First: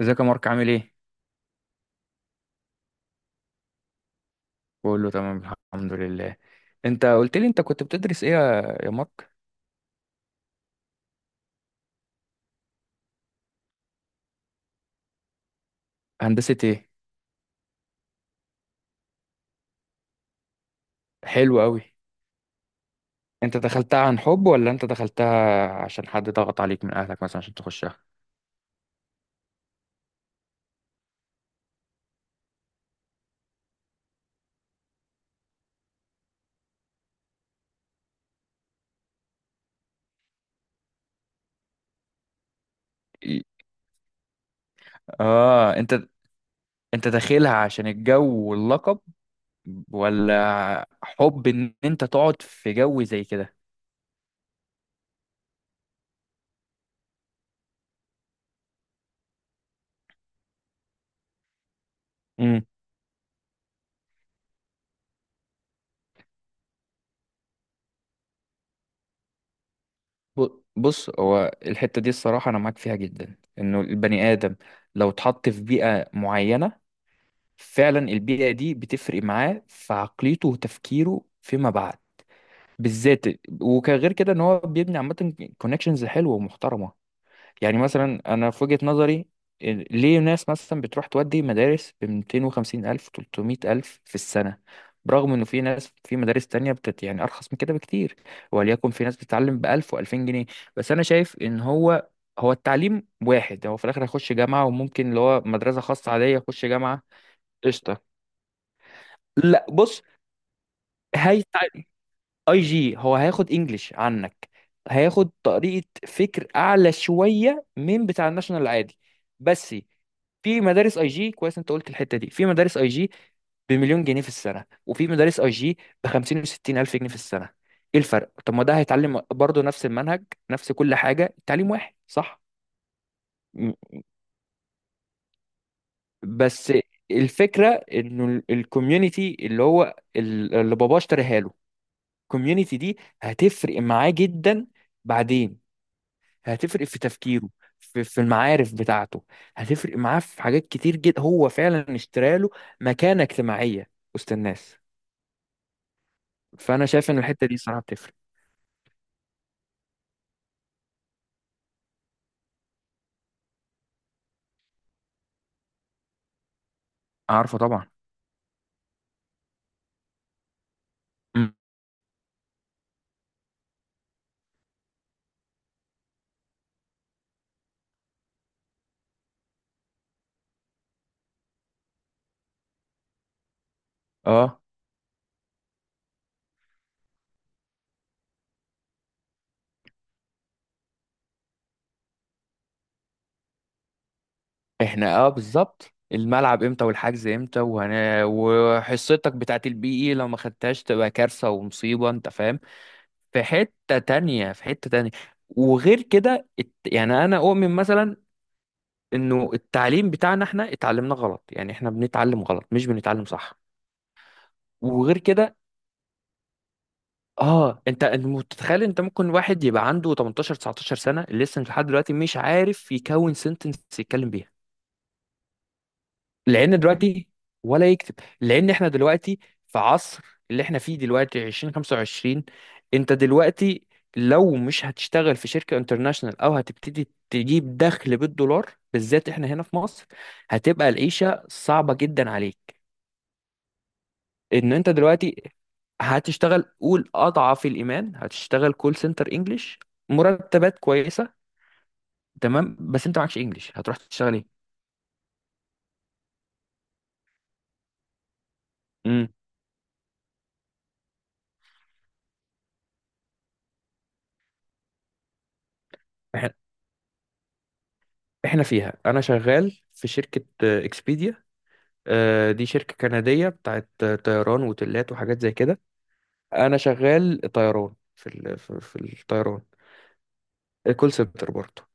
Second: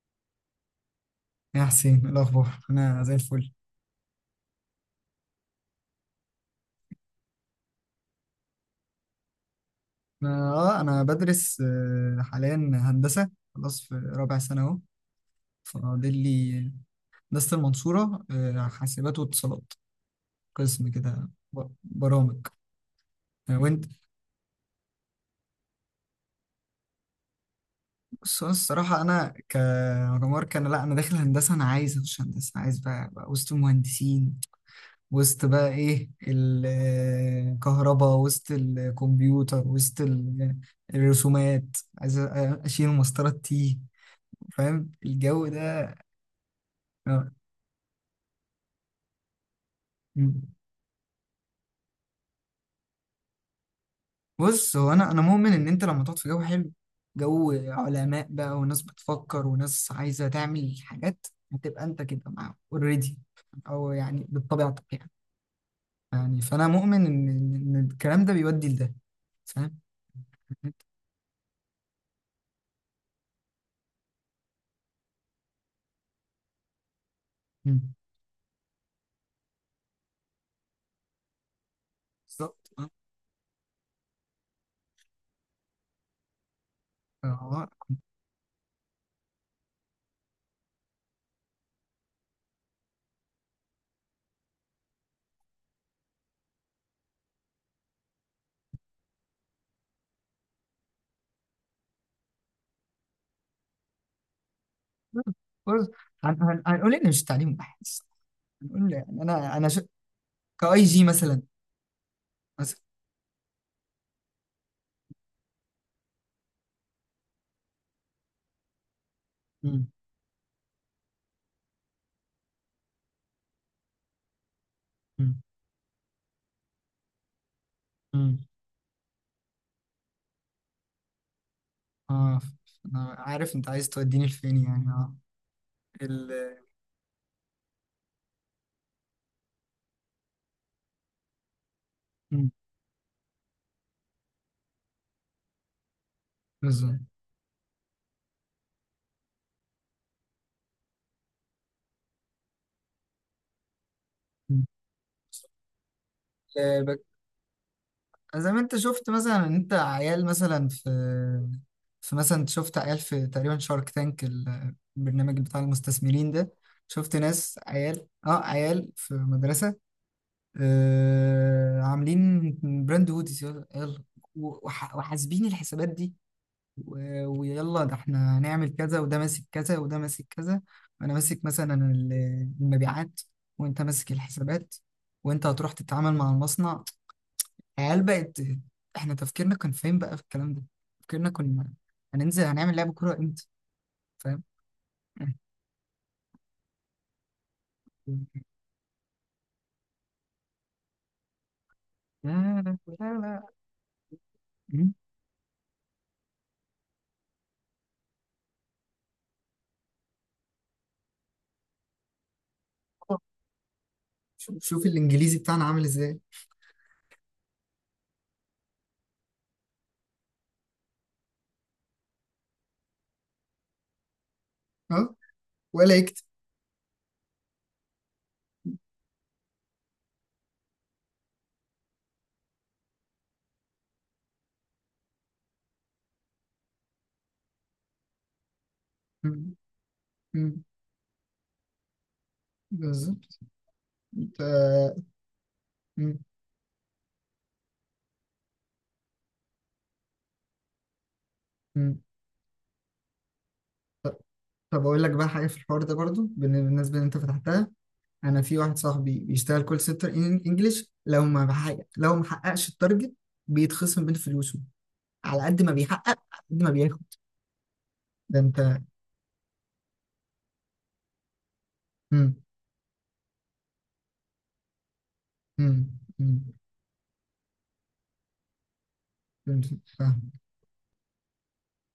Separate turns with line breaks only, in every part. ازيك يا مارك، عامل ايه؟
يا حسين إيه الأخبار؟ أنا زي الفل.
بقول له تمام. الحمد لله. انت قلت لي انت كنت بتدرس ايه يا مارك؟
أنا بدرس حاليا هندسة. خلاص في رابع سنة أهو، فاضل
هندسة
لي
ايه؟
هندسة المنصورة، حاسبات واتصالات، قسم كده
حلو قوي.
برامج.
انت
وأنت؟
دخلتها عن حب، ولا انت دخلتها عشان حد ضغط عليك من اهلك مثلا عشان تخشها؟
بص أنا الصراحة أنا كعمر كان لأ، أنا داخل هندسة، أنا عايز أخش هندسة، عايز بقى وسط المهندسين، وسط بقى إيه الكهرباء، وسط الكمبيوتر، وسط الرسومات، عايز أشيل مسطرة
إيه.
تي. فاهم الجو
اه،
ده؟
انت
آه.
داخلها عشان الجو واللقب،
مم.
ولا حب ان انت تقعد في جو زي كده؟
بص هو انا مؤمن ان انت لما تقعد في جو حلو، جو علماء بقى وناس بتفكر وناس عايزه تعمل حاجات، هتبقى انت كده معاهم
امم.
اوريدي، او يعني بطبيعتك يعني. يعني فانا مؤمن ان ان إن الكلام ده بيودي لده، فاهم.
بص، هو الحتة دي الصراحة انا معاك فيها جدا، انه البني ادم لو اتحط في بيئة معينة،
مم.
فعلا البيئة دي بتفرق معاه في عقليته وتفكيره فيما بعد.
بالظبط اه.
بالذات. وكغير كده ان هو بيبني عامة كونكشنز حلوة ومحترمة.
آه.
يعني مثلا انا في وجهة نظري، ليه ناس مثلا بتروح تودي مدارس ب 250 ألف 300 ألف في السنة، برغم انه في ناس في مدارس تانية بتت يعني ارخص من كده بكتير، وليكن في ناس بتتعلم ب 1000 و2000 جنيه؟ بس انا شايف ان هو التعليم واحد، هو في الاخر هيخش جامعة، وممكن اللي هو مدرسة
بص،
خاصة عادية يخش
هنقول
جامعة.
ان مش تعليم واحد
قشطة.
الصراحة. هنقول يعني انا
لا
انا ش...
بص،
كاي جي مثلا،
هي اي
مثلا.
جي هو هياخد انجليش عنك، هياخد طريقة فكر اعلى شوية من بتاع الناشونال العادي، بس.
مم.
في مدارس اي جي كويس، انت قلت الحتة دي، في مدارس اي جي بمليون جنيه في السنة، وفي مدارس اي جي ب 50 و 60 الف جنيه في السنة. ايه الفرق؟
مم.
طب ما ده هيتعلم برضه نفس المنهج، نفس كل حاجة، التعليم واحد،
اه
صح؟
انا عارف انت
م-
عايز توديني لفين يعني، اه ال.
بس الفكرة، انه الكوميونتي اللي هو اللي باباه اشتريها له،
مم.
الكوميونتي دي هتفرق معاه جدا. بعدين هتفرق في
بالظبط.
تفكيره، في المعارف بتاعته، هتفرق معاه في حاجات كتير جدا. هو فعلا اشترى له مكانة اجتماعية وسط
مم.
الناس.
آه،
فانا
بك-
شايف ان الحتة دي صراحة بتفرق.
زي ما انت شفت، مثلا انت عيال مثلا في، في مثلا انت شفت عيال في تقريبا شارك تانك، البرنامج بتاع المستثمرين ده، شفت ناس
عارفه طبعا.
عيال اه، عيال في مدرسة،
مم.
آه عاملين براند هوديز يلا يلا، وحاسبين الحسابات دي، ويلا ده احنا هنعمل كذا، وده ماسك كذا، وده ماسك كذا، وانا ماسك مثلا المبيعات، وانت ماسك
اه
الحسابات، وانت هتروح تتعامل مع المصنع. عيال بقت، احنا تفكيرنا كان فين بقى في الكلام ده؟ تفكيرنا كنا هننزل هنعمل لعب كورة امتى، فاهم.
احنا، بالظبط، الملعب امتى والحجز امتى، وهنا وحصتك بتاعت البي اي لو ما خدتهاش تبقى كارثة ومصيبة، انت فاهم؟
لا لا لا
في
لا.
حتة تانية، في حتة
مم.
تانية. وغير كده يعني انا اؤمن مثلا انه التعليم بتاعنا احنا اتعلمنا غلط، يعني احنا بنتعلم غلط مش بنتعلم صح.
شوف شوف
وغير
الانجليزي
كده،
بتاعنا عامل ازاي.
اه، انت متخيل انت ممكن واحد يبقى عنده 18 19 سنه لسه لحد دلوقتي مش عارف يكون سنتنس يتكلم بيها؟
اه، ولا يكتب.
لان دلوقتي. ولا يكتب. لان احنا دلوقتي في عصر، اللي احنا فيه دلوقتي 2025، انت دلوقتي لو مش هتشتغل في شركه انترناشونال او هتبتدي تجيب دخل بالدولار، بالذات احنا
مم.
هنا في مصر،
مم.
هتبقى العيشه صعبه جدا عليك.
بالظبط.
ان انت
ف-.
دلوقتي
مم.
هتشتغل، قول اضعف الايمان، هتشتغل كول سنتر انجلش، مرتبات كويسه،
مم.
تمام. بس انت معكش انجلش، هتروح تشتغل ايه؟
طب اقول لك بقى حاجه في الحوار ده برضو بالنسبه اللي انت فتحتها، انا في واحد صاحبي
امم.
بيشتغل كول سنتر انجلش، لو ما بحقق لو ما حققش التارجت بيتخصم من فلوسه، على قد ما بيحقق على
احنا،
قد ما بياخد. ده
إحنا
انت.
فيها انا شغال في شركه اكسبيديا،
مم.
دي شركه كنديه بتاعت طيران وتلات وحاجات زي كده.
مم. مم.
انا شغال طيران في ال... في في الطيران،
فهمت. فاهم.
كول سنتر برضه،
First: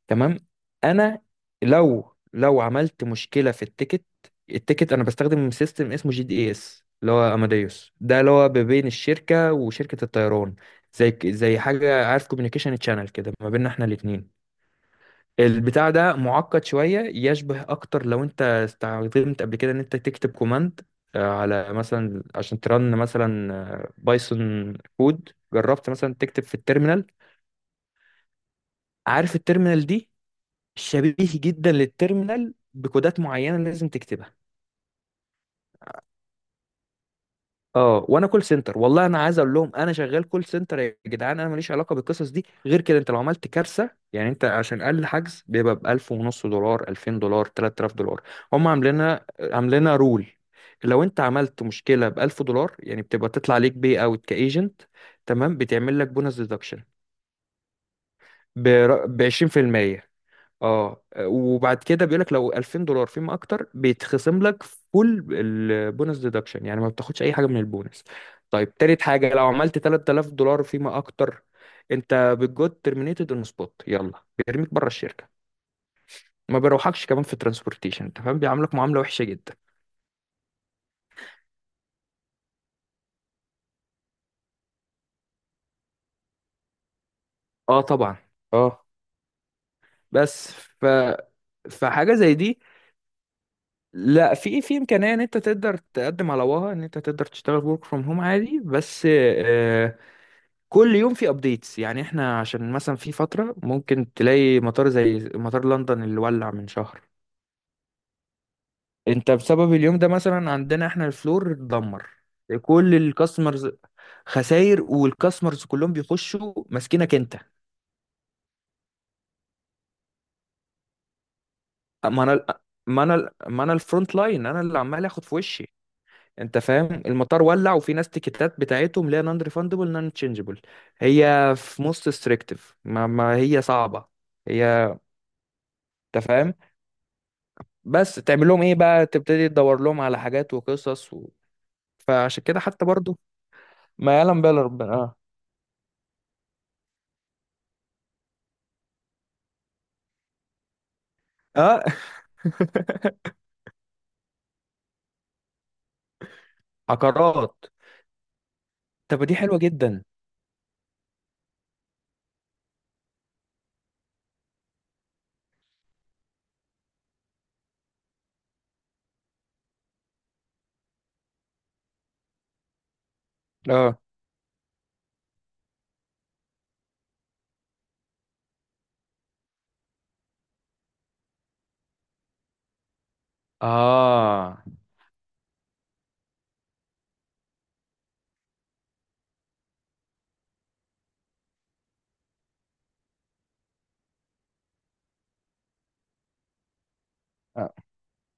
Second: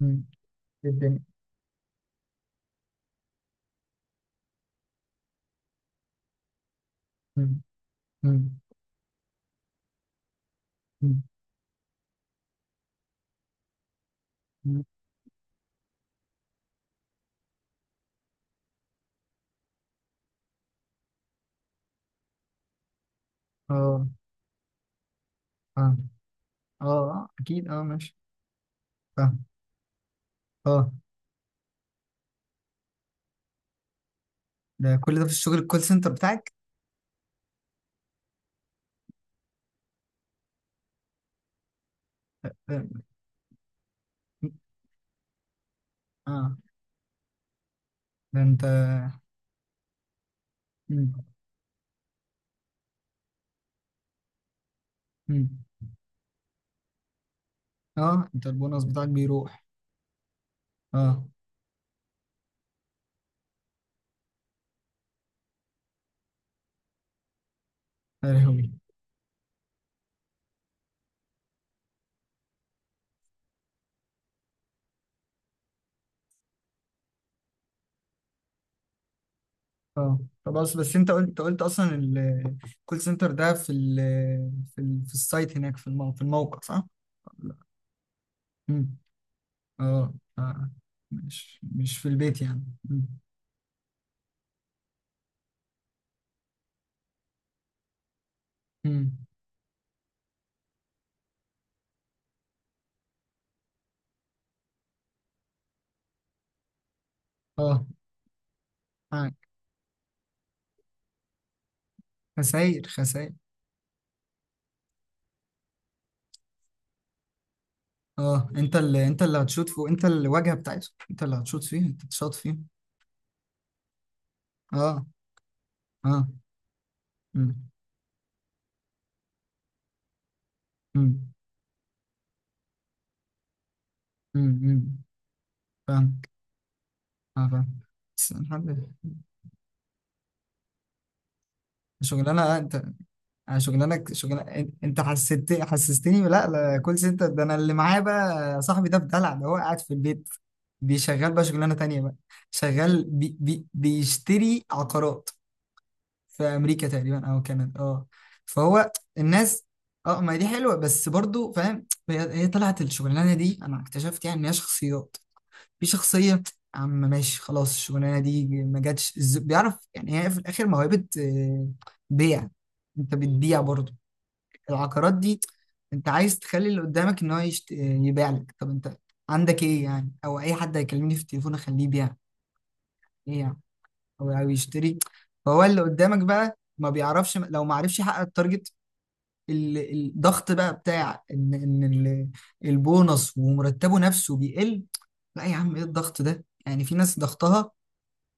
مم.
تمام.
إيه الدنيا.
انا لو عملت مشكله في التيكت، التيكت انا بستخدم سيستم اسمه جي دي اس، اللي هو
مم.
اماديوس، ده اللي هو
مم.
ما بين الشركه وشركه الطيران،
مم.
زي حاجه، عارف، كوميونيكيشن تشانل كده ما بيننا احنا الاثنين.
مم.
البتاع ده معقد شويه، يشبه اكتر لو انت استخدمت قبل كده ان انت تكتب كوماند على مثلا عشان ترن مثلا
اه
بايثون كود،
اه
جربت مثلا تكتب في
اه
التيرمينال؟
آه، اكيد اه ماشي.
عارف
فاهم.
التيرمينال دي؟
اه.
شبيه جدا للتيرمينال، بكودات معينه لازم تكتبها.
ده كل ده في الشغل الكول سنتر بتاعك؟
اه، وانا كول سنتر، والله انا عايز اقول لهم انا شغال كول سنتر يا جدعان، انا ماليش علاقه بالقصص دي. غير
فاهم.
كده، انت لو عملت كارثه يعني، انت عشان اقل حجز بيبقى ب 1000 ونص
اه.
دولار، 2000 دولار، 3000 دولار.
ده انت.
هم عاملينها، عاملينها رول: لو
مم.
انت عملت مشكله ب 1000 دولار يعني، بتبقى تطلع عليك بي اوت كايجنت،
مم.
تمام، بتعمل لك بونس ديدكشن
اه، انت البونص بتاعك
ب
بيروح.
20%. اه،
اه،
وبعد كده بيقول لك لو 2000 دولار فيما اكتر، بيتخصم لك فول البونس ديدكشن، يعني ما بتاخدش اي حاجه من البونس.
يا لهوي.
طيب، تالت حاجه، لو عملت 3000 دولار فيما اكتر، انت بتجود ترمينيتد اون سبوت، يلا بيرميك بره الشركه، ما بيروحكش كمان في ترانسبورتيشن. انت فاهم؟ بيعاملك معامله وحشه جدا.
اه. طب اصل بس انت قلت اصلا الكول سنتر ده في ال في ال في السايت هناك في في الموقع، صح؟
اه طبعا، اه.
امم. اه.
بس
آه. مش مش في
فحاجه زي
البيت
دي،
يعني. امم.
لا، في في امكانيه ان انت تقدر تقدم على وها، ان انت تقدر تشتغل ورك فروم هوم عادي، بس
امم.
كل يوم في ابديتس، يعني احنا عشان مثلا في فترة ممكن تلاقي مطار زي مطار لندن اللي ولع من شهر،
اه،
انت
معاك،
بسبب اليوم ده مثلا عندنا احنا الفلور اتدمر،
خساير
كل
خساير.
الكاستمرز خساير، والكاستمرز كلهم بيخشوا ماسكينك انت.
اه، انت اللي هتشوط فوق، انت الواجهه بتاعته، انت اللي هتشوط فيه، انت
ما
تشوط
انا
فيه.
ما انا الفرونت لاين، انا اللي
اه.
عمال اخد في وشي.
اه.
انت فاهم؟ المطار
امم.
ولع، وفي ناس تيكتات بتاعتهم لا نون ريفاندبل نون تشينجبل،
امم.
هي في موست ستريكتيف، ما هي صعبة.
امم. امم.
هي، انت
فاهمك.
فاهم،
اه، فاهم.
بس
بس
تعمل لهم
الحمد
ايه بقى،
لله.
تبتدي تدور لهم على حاجات وقصص و... فعشان
شغلانه
كده
انت،
حتى برضو،
انا شغلانك
ما
شغل.
يعلم بها الا ربنا.
انت
اه.
حسستني، لا لا كول سنتر ده انا اللي معايا بقى صاحبي ده بدلع، ده هو قاعد في البيت، بيشغل بقى شغلانه
اه.
تانية بقى، شغال بي بي بيشتري عقارات في امريكا تقريبا او
عقارات؟
كندا اه. فهو
طب دي حلوة
الناس،
جدا.
اه ما دي حلوه، بس برضو فاهم هي طلعت الشغلانه دي، انا اكتشفت يعني ان هي شخصيات، في شخصيه يا عم، ماشي خلاص الشغلانه دي ما جاتش بيعرف يعني، هي في الاخر موهبه. بيع. انت بتبيع برضو
اه.
العقارات دي؟ انت عايز تخلي اللي قدامك ان هو يبيع لك. طب انت عندك ايه يعني، او اي حد هيكلمني في التليفون اخليه يبيع ايه يعني، او او
اه.
يشتري. فهو اللي قدامك بقى ما بيعرفش، لو ما عرفش يحقق التارجت، ال- الضغط بقى بتاع البونص ومرتبه نفسه بيقل. لا يا عم، ايه الضغط ده؟ يعني في ناس ضغطها
آه،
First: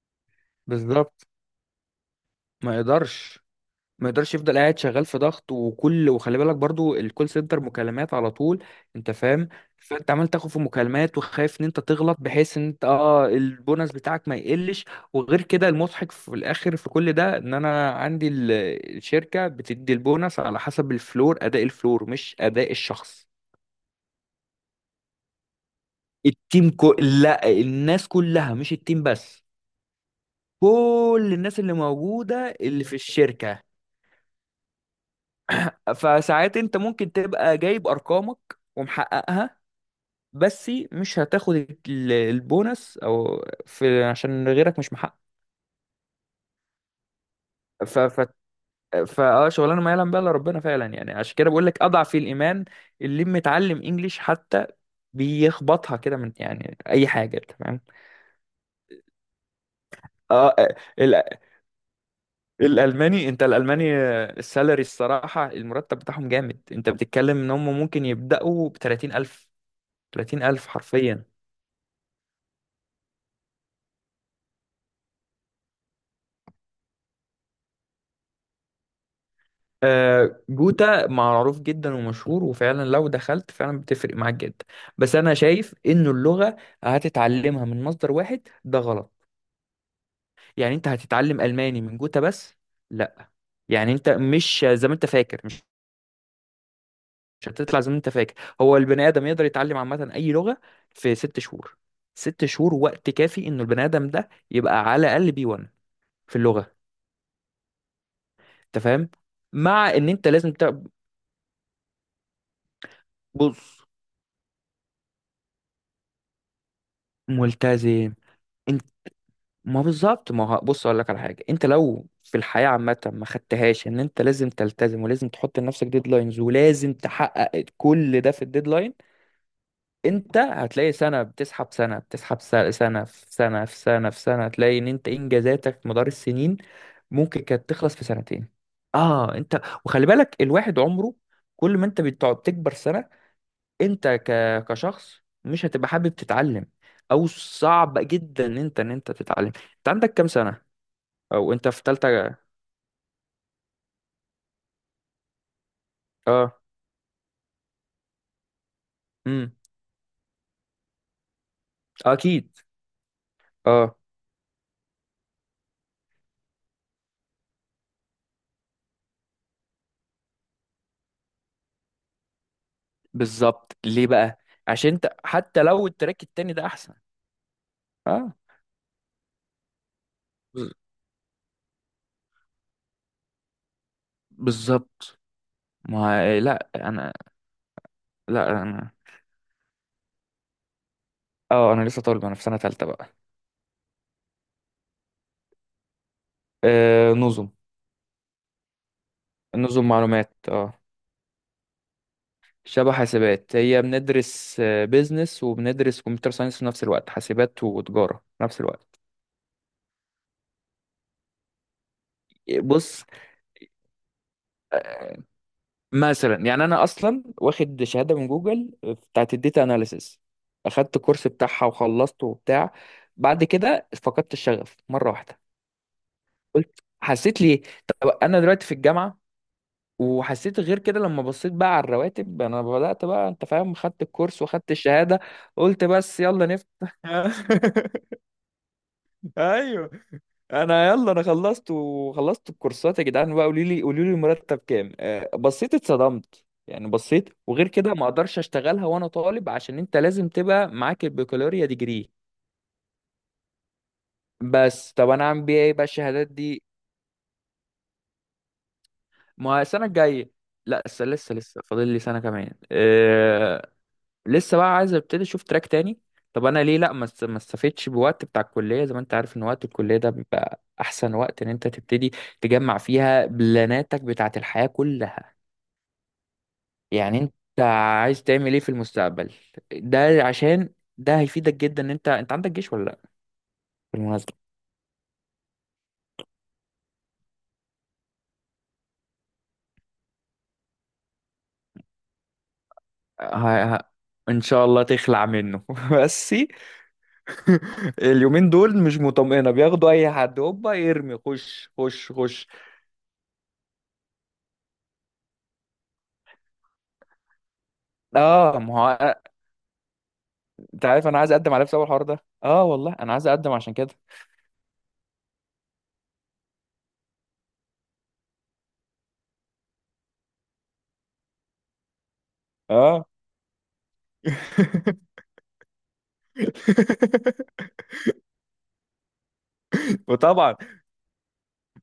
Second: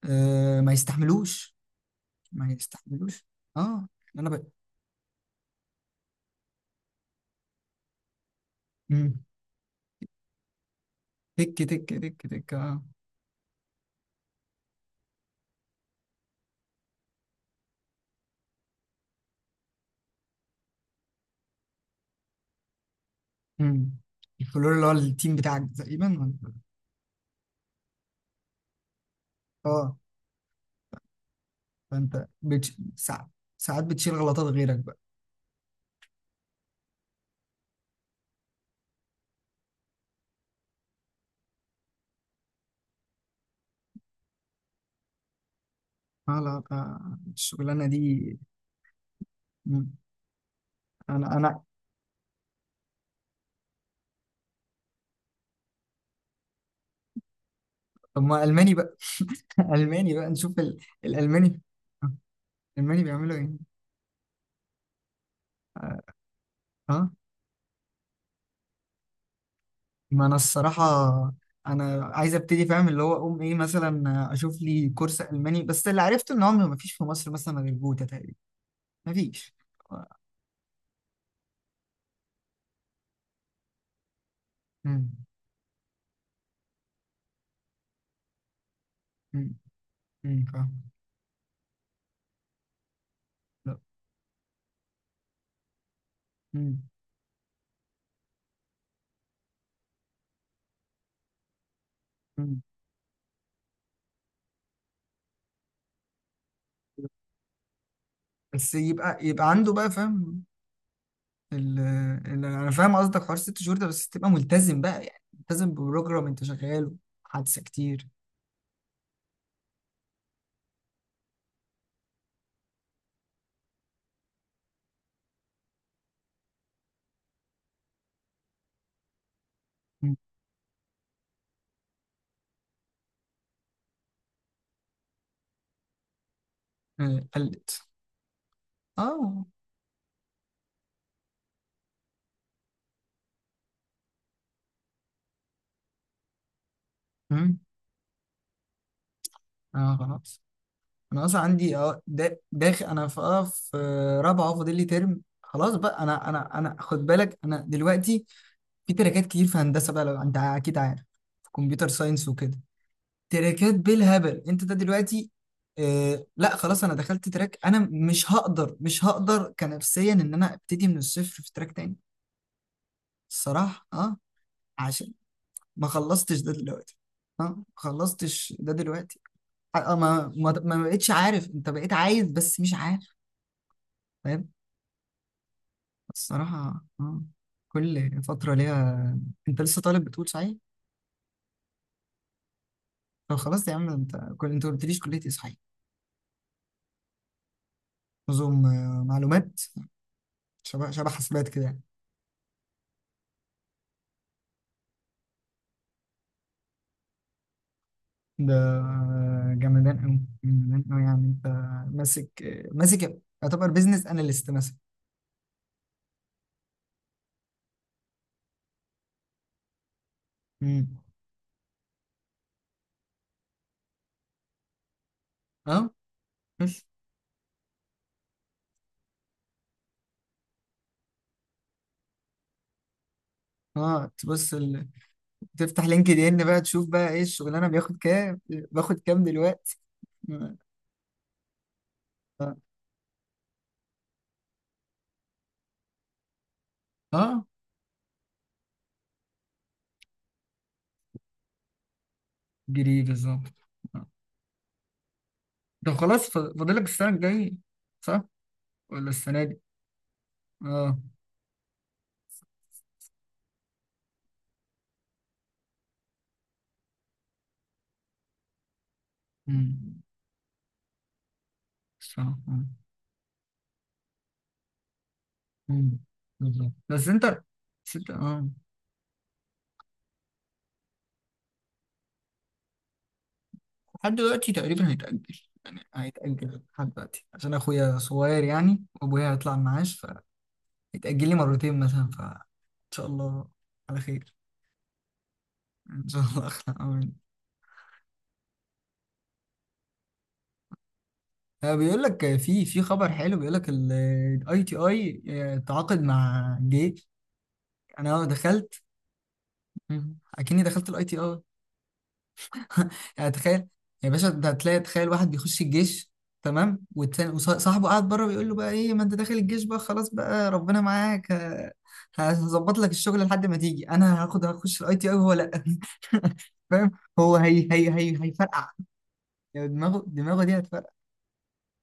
ما
بالظبط.
يستحملوش، ما
ما
يستحملوش،
يقدرش.
اه.
ما
انا
يقدرش
بقى.
يفضل قاعد شغال في ضغط وكل، وخلي بالك برضو الكول سنتر مكالمات على طول، انت
مم.
فاهم؟ فانت عمال تاخد في مكالمات
تك
وخايف ان انت
تك
تغلط،
تك تك
بحيث ان
اه.
انت، اه، البونص بتاعك ما يقلش. وغير كده المضحك في الاخر في كل ده، ان انا عندي الشركة بتدي البونص على حسب الفلور، اداء الفلور مش اداء الشخص.
مم. الفلور اللي هو التيم بتاعك تقريبا ولا-؟
التيم لا، الناس كلها مش التيم بس،
اه.
كل الناس اللي
فانت
موجودة اللي في
ساعات،
الشركة.
ساعات بتشيل غلطات غيرك بقى.
فساعات انت ممكن تبقى جايب ارقامك ومحققها، بس مش هتاخد البونص، او في عشان غيرك مش محقق.
اه لا، الشغلانه دي.
ف ف فا اه شغلانه ما
مم.
يعلم بها الا ربنا فعلا يعني، عشان
انا
كده
انا
بقول لك اضعف الايمان، اللي متعلم انجليش حتى بيخبطها كده من يعني اي حاجه، انت فاهم؟
طب ما الماني بقى. الماني بقى
اه
نشوف
ال-
الالماني. آه، الالماني
الالماني،
بيعملوا
انت
ايه؟
الالماني، السالري الصراحه، المرتب
اه.
بتاعهم جامد، انت
آه.
بتتكلم ان هم ممكن يبداوا ب 30000.
ما انا
30000
الصراحه
حرفيا.
انا عايز ابتدي، فاهم اللي هو اقوم ايه مثلا، اشوف لي كورس الماني، بس اللي عرفته ان هو ما فيش في مصر مثلا غير جوتا تقريبا، ما فيش.
جوتا معروف جدا ومشهور، وفعلا لو دخلت فعلا بتفرق معاك جدا.
امم.
بس انا شايف انه اللغة هتتعلمها من مصدر واحد ده غلط،
امم،
يعني
فاهم.
انت هتتعلم الماني من جوتا بس؟ لا.
لا.
يعني انت مش زي ما انت فاكر، مش هتطلع زي ما انت فاكر. هو البني ادم يقدر يتعلم عامة اي لغة في ست شهور، ست
امم.
شهور وقت كافي انه البني ادم ده يبقى على الاقل بي 1 في اللغة،
بس
انت فاهم؟
يبقى عنده
مع
بقى،
ان انت
فاهم
لازم
ال... انا فاهم قصدك، حوار ست
بص،
شهور ده بس تبقى ملتزم بقى، يعني ملتزم ببروجرام انت شغاله، حادثة كتير.
ملتزم. ما بالظبط، ما هو بص اقول لك على حاجه، انت لو في الحياه عامه ما خدتهاش ان انت لازم تلتزم ولازم تحط لنفسك ديدلاينز ولازم تحقق كل ده في الديدلاين،
م.
انت هتلاقي سنه بتسحب، سنه بتسحب، سنه، سنه في سنه في سنه في سنه، هتلاقي ان انت انجازاتك مدار السنين ممكن كانت
قلت.
تخلص في سنتين. اه،
اه.
انت وخلي بالك الواحد عمره كل ما انت بتقعد تكبر سنه، انت ك... كشخص مش هتبقى حابب تتعلم، او
امم.
صعب جدا ان انت تتعلم. انت
اه
عندك كام
خلاص،
سنه؟
انا اصلا
او انت
عندي
في
اه
تالتة؟
داخل انا في اه في رابعه، فاضل لي ترم خلاص بقى. انا
اه.
انا انا خد بالك انا دلوقتي في تراكات كتير
امم.
في هندسه بقى، لو انت اكيد عارف، في كمبيوتر ساينس
اكيد.
وكده، تراكات
اه،
بالهبل انت ده دلوقتي. آه لا خلاص انا دخلت تراك، انا مش هقدر مش هقدر كنفسيا ان انا ابتدي من الصفر في تراك تاني.
بالظبط
الصراحة
ليه
اه،
بقى؟ عشان انت
عشان
حتى
ما
لو التراك
خلصتش ده
التاني ده احسن.
دلوقتي، اه ما
اه.
خلصتش ده دلوقتي. آه آه، ما ما
بز-
ما بقتش عارف، انت بقيت عايز بس مش عارف، فاهم.
بالظبط. ما، لا
الصراحة
انا،
اه، كل فترة
لا انا،
ليها. انت لسه طالب بتقول صحيح؟
اه انا لسه طالب، انا في سنة تالتة بقى.
طب خلاص يا عم انت، كل انت ما قلتليش كلية ايه صحيح.
آه، نظم.
نظم، معلومات.
نظم معلومات، اه.
شبه شبه حاسبات كده يعني.
شبه حاسبات. هي بندرس بيزنس وبندرس كمبيوتر ساينس في نفس الوقت، حاسبات وتجارة في
ده
نفس الوقت.
جمدان أوي جمدان أوي، يعني أنت ماسك،
بص،
ماسك يعتبر بيزنس أناليست مثلا.
مثلا يعني انا اصلا واخد شهاده من جوجل بتاعت الداتا اناليسيس،
مم.
اخدت كورس بتاعها وخلصته وبتاع. بعد كده فقدت الشغف مره واحده.
أه.
قلت
بس
حسيت ليه. طب انا دلوقتي في الجامعه، وحسيت غير كده لما بصيت بقى على الرواتب، انا بدات بقى، انت فاهم، خدت
أه
الكورس
تبص
واخدت الشهاده، قلت
تفتح لينكد
بس
إن
يلا
بقى تشوف
نفتح.
بقى إيه الشغلانة بياخد كام باخد كام دلوقتي.
ايوه.
أه.
انا يلا، انا خلصت وخلصت
آه،
الكورسات يا جدعان بقى، قولي لي المرتب كام، بصيت اتصدمت يعني، بصيت،
آه،
وغير كده ما اقدرش اشتغلها وانا طالب، عشان انت لازم تبقى معاك البكالوريا ديجري.
جري بالظبط. آه.
بس طب انا اعمل بيها ايه بقى
طب
الشهادات
خلاص
دي؟
فاضلك السنة الجاية صح ولا السنة دي؟
ما السنه الجايه. لا،
أه.
لسه لسه لسه فاضل لي سنه كمان، أه. لسه بقى عايز ابتدي اشوف تراك تاني. طب انا ليه لا ما استفدتش بوقت بتاع الكليه، زي ما انت عارف ان وقت الكليه
مم.
ده بيبقى احسن وقت ان انت تبتدي
صح.
تجمع
آه.
فيها بلاناتك بتاعت الحياه كلها.
مم. بالظبط. بس
يعني
أنت،
انت
بس أنت
عايز
أه
تعمل ايه في المستقبل؟ ده عشان ده هيفيدك جدا. ان انت، انت عندك جيش ولا لا،
لحد
بالمناسبة؟
دلوقتي تقريبا هيتأجل، يعني هيتأجل لحد دلوقتي عشان أخويا صغير يعني، وأبويا هيطلع المعاش، فهيتأجل لي مرتين مثلا، فإن شاء الله
ه... ه...
على خير.
ان شاء الله تخلع منه
إن شاء
بس.
الله أخلع، أمين.
اليومين دول مش مطمئنة، بياخدوا اي حد هوبا يرمي خش
بيقول
خش
لك
خش.
في في خبر حلو، بيقول لك الاي تي اي تعاقد مع جيش. انا
اه.
دخلت.
ما هو،
مم. اكني
انت
دخلت الاي
عارف
تي
انا عايز
اي.
اقدم على إيه بسبب الحوار ده؟ اه والله انا عايز
يعني
اقدم
تخيل
عشان كده.
يا باشا، انت هتلاقي تخيل واحد بيخش الجيش، تمام، والتاني وصاحبه قاعد بره بيقول له بقى ايه، ما انت داخل الجيش بقى خلاص بقى ربنا معاك، هظبط لك
اه.
الشغل لحد ما تيجي، انا هاخد هخش الاي تي اي وهو لا. فاهم. هو هي هي هي هيفرقع، يعني دماغه دماغه
وطبعا،
دي هتفرقع.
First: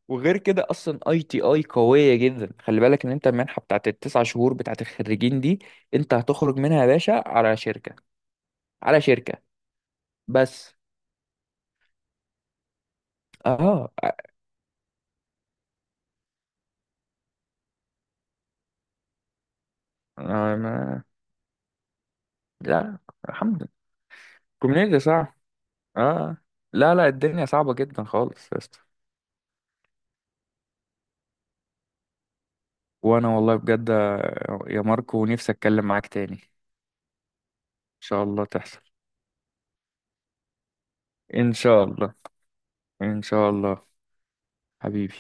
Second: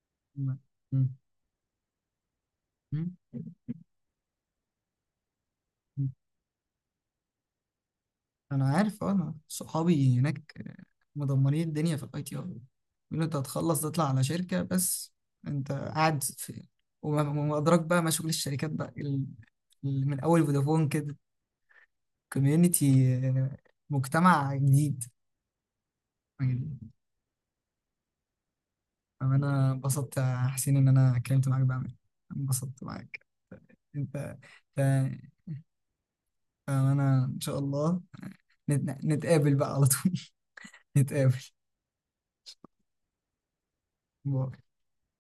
وغير
م-
كده اصلا
م-
اي تي اي قويه جدا، خلي بالك ان انت المنحه بتاعت التسع شهور بتاعت الخريجين دي،
م-
انت هتخرج منها يا باشا على شركه،
انا
على
عارف اه، انا
شركه،
صحابي هناك
بس.
مدمرين الدنيا في الاي تي اي، يقولوا انت هتخلص
اه.
تطلع على شركه بس، انت قاعد في، وما وما ادراك بقى ما شغل الشركات بقى من اول فودافون
ما،
كده.
لا،
كوميونتي،
الحمد لله.
مجتمع
الكوميونيتي
جديد،
صعب. اه.
جديد.
لا لا، الدنيا صعبه جدا خالص يا اسطى.
انا انبسطت يا حسين ان انا اتكلمت معاك بقى، انبسطت معاك.
وانا والله بجد،
انت،
يا
انت،
ماركو، نفسي اتكلم معاك تاني ان
انا ان شاء الله
شاء الله تحصل.
نتقابل بقى على طول. نتقابل.
ان شاء الله. ان شاء الله.
باي.
حبيبي.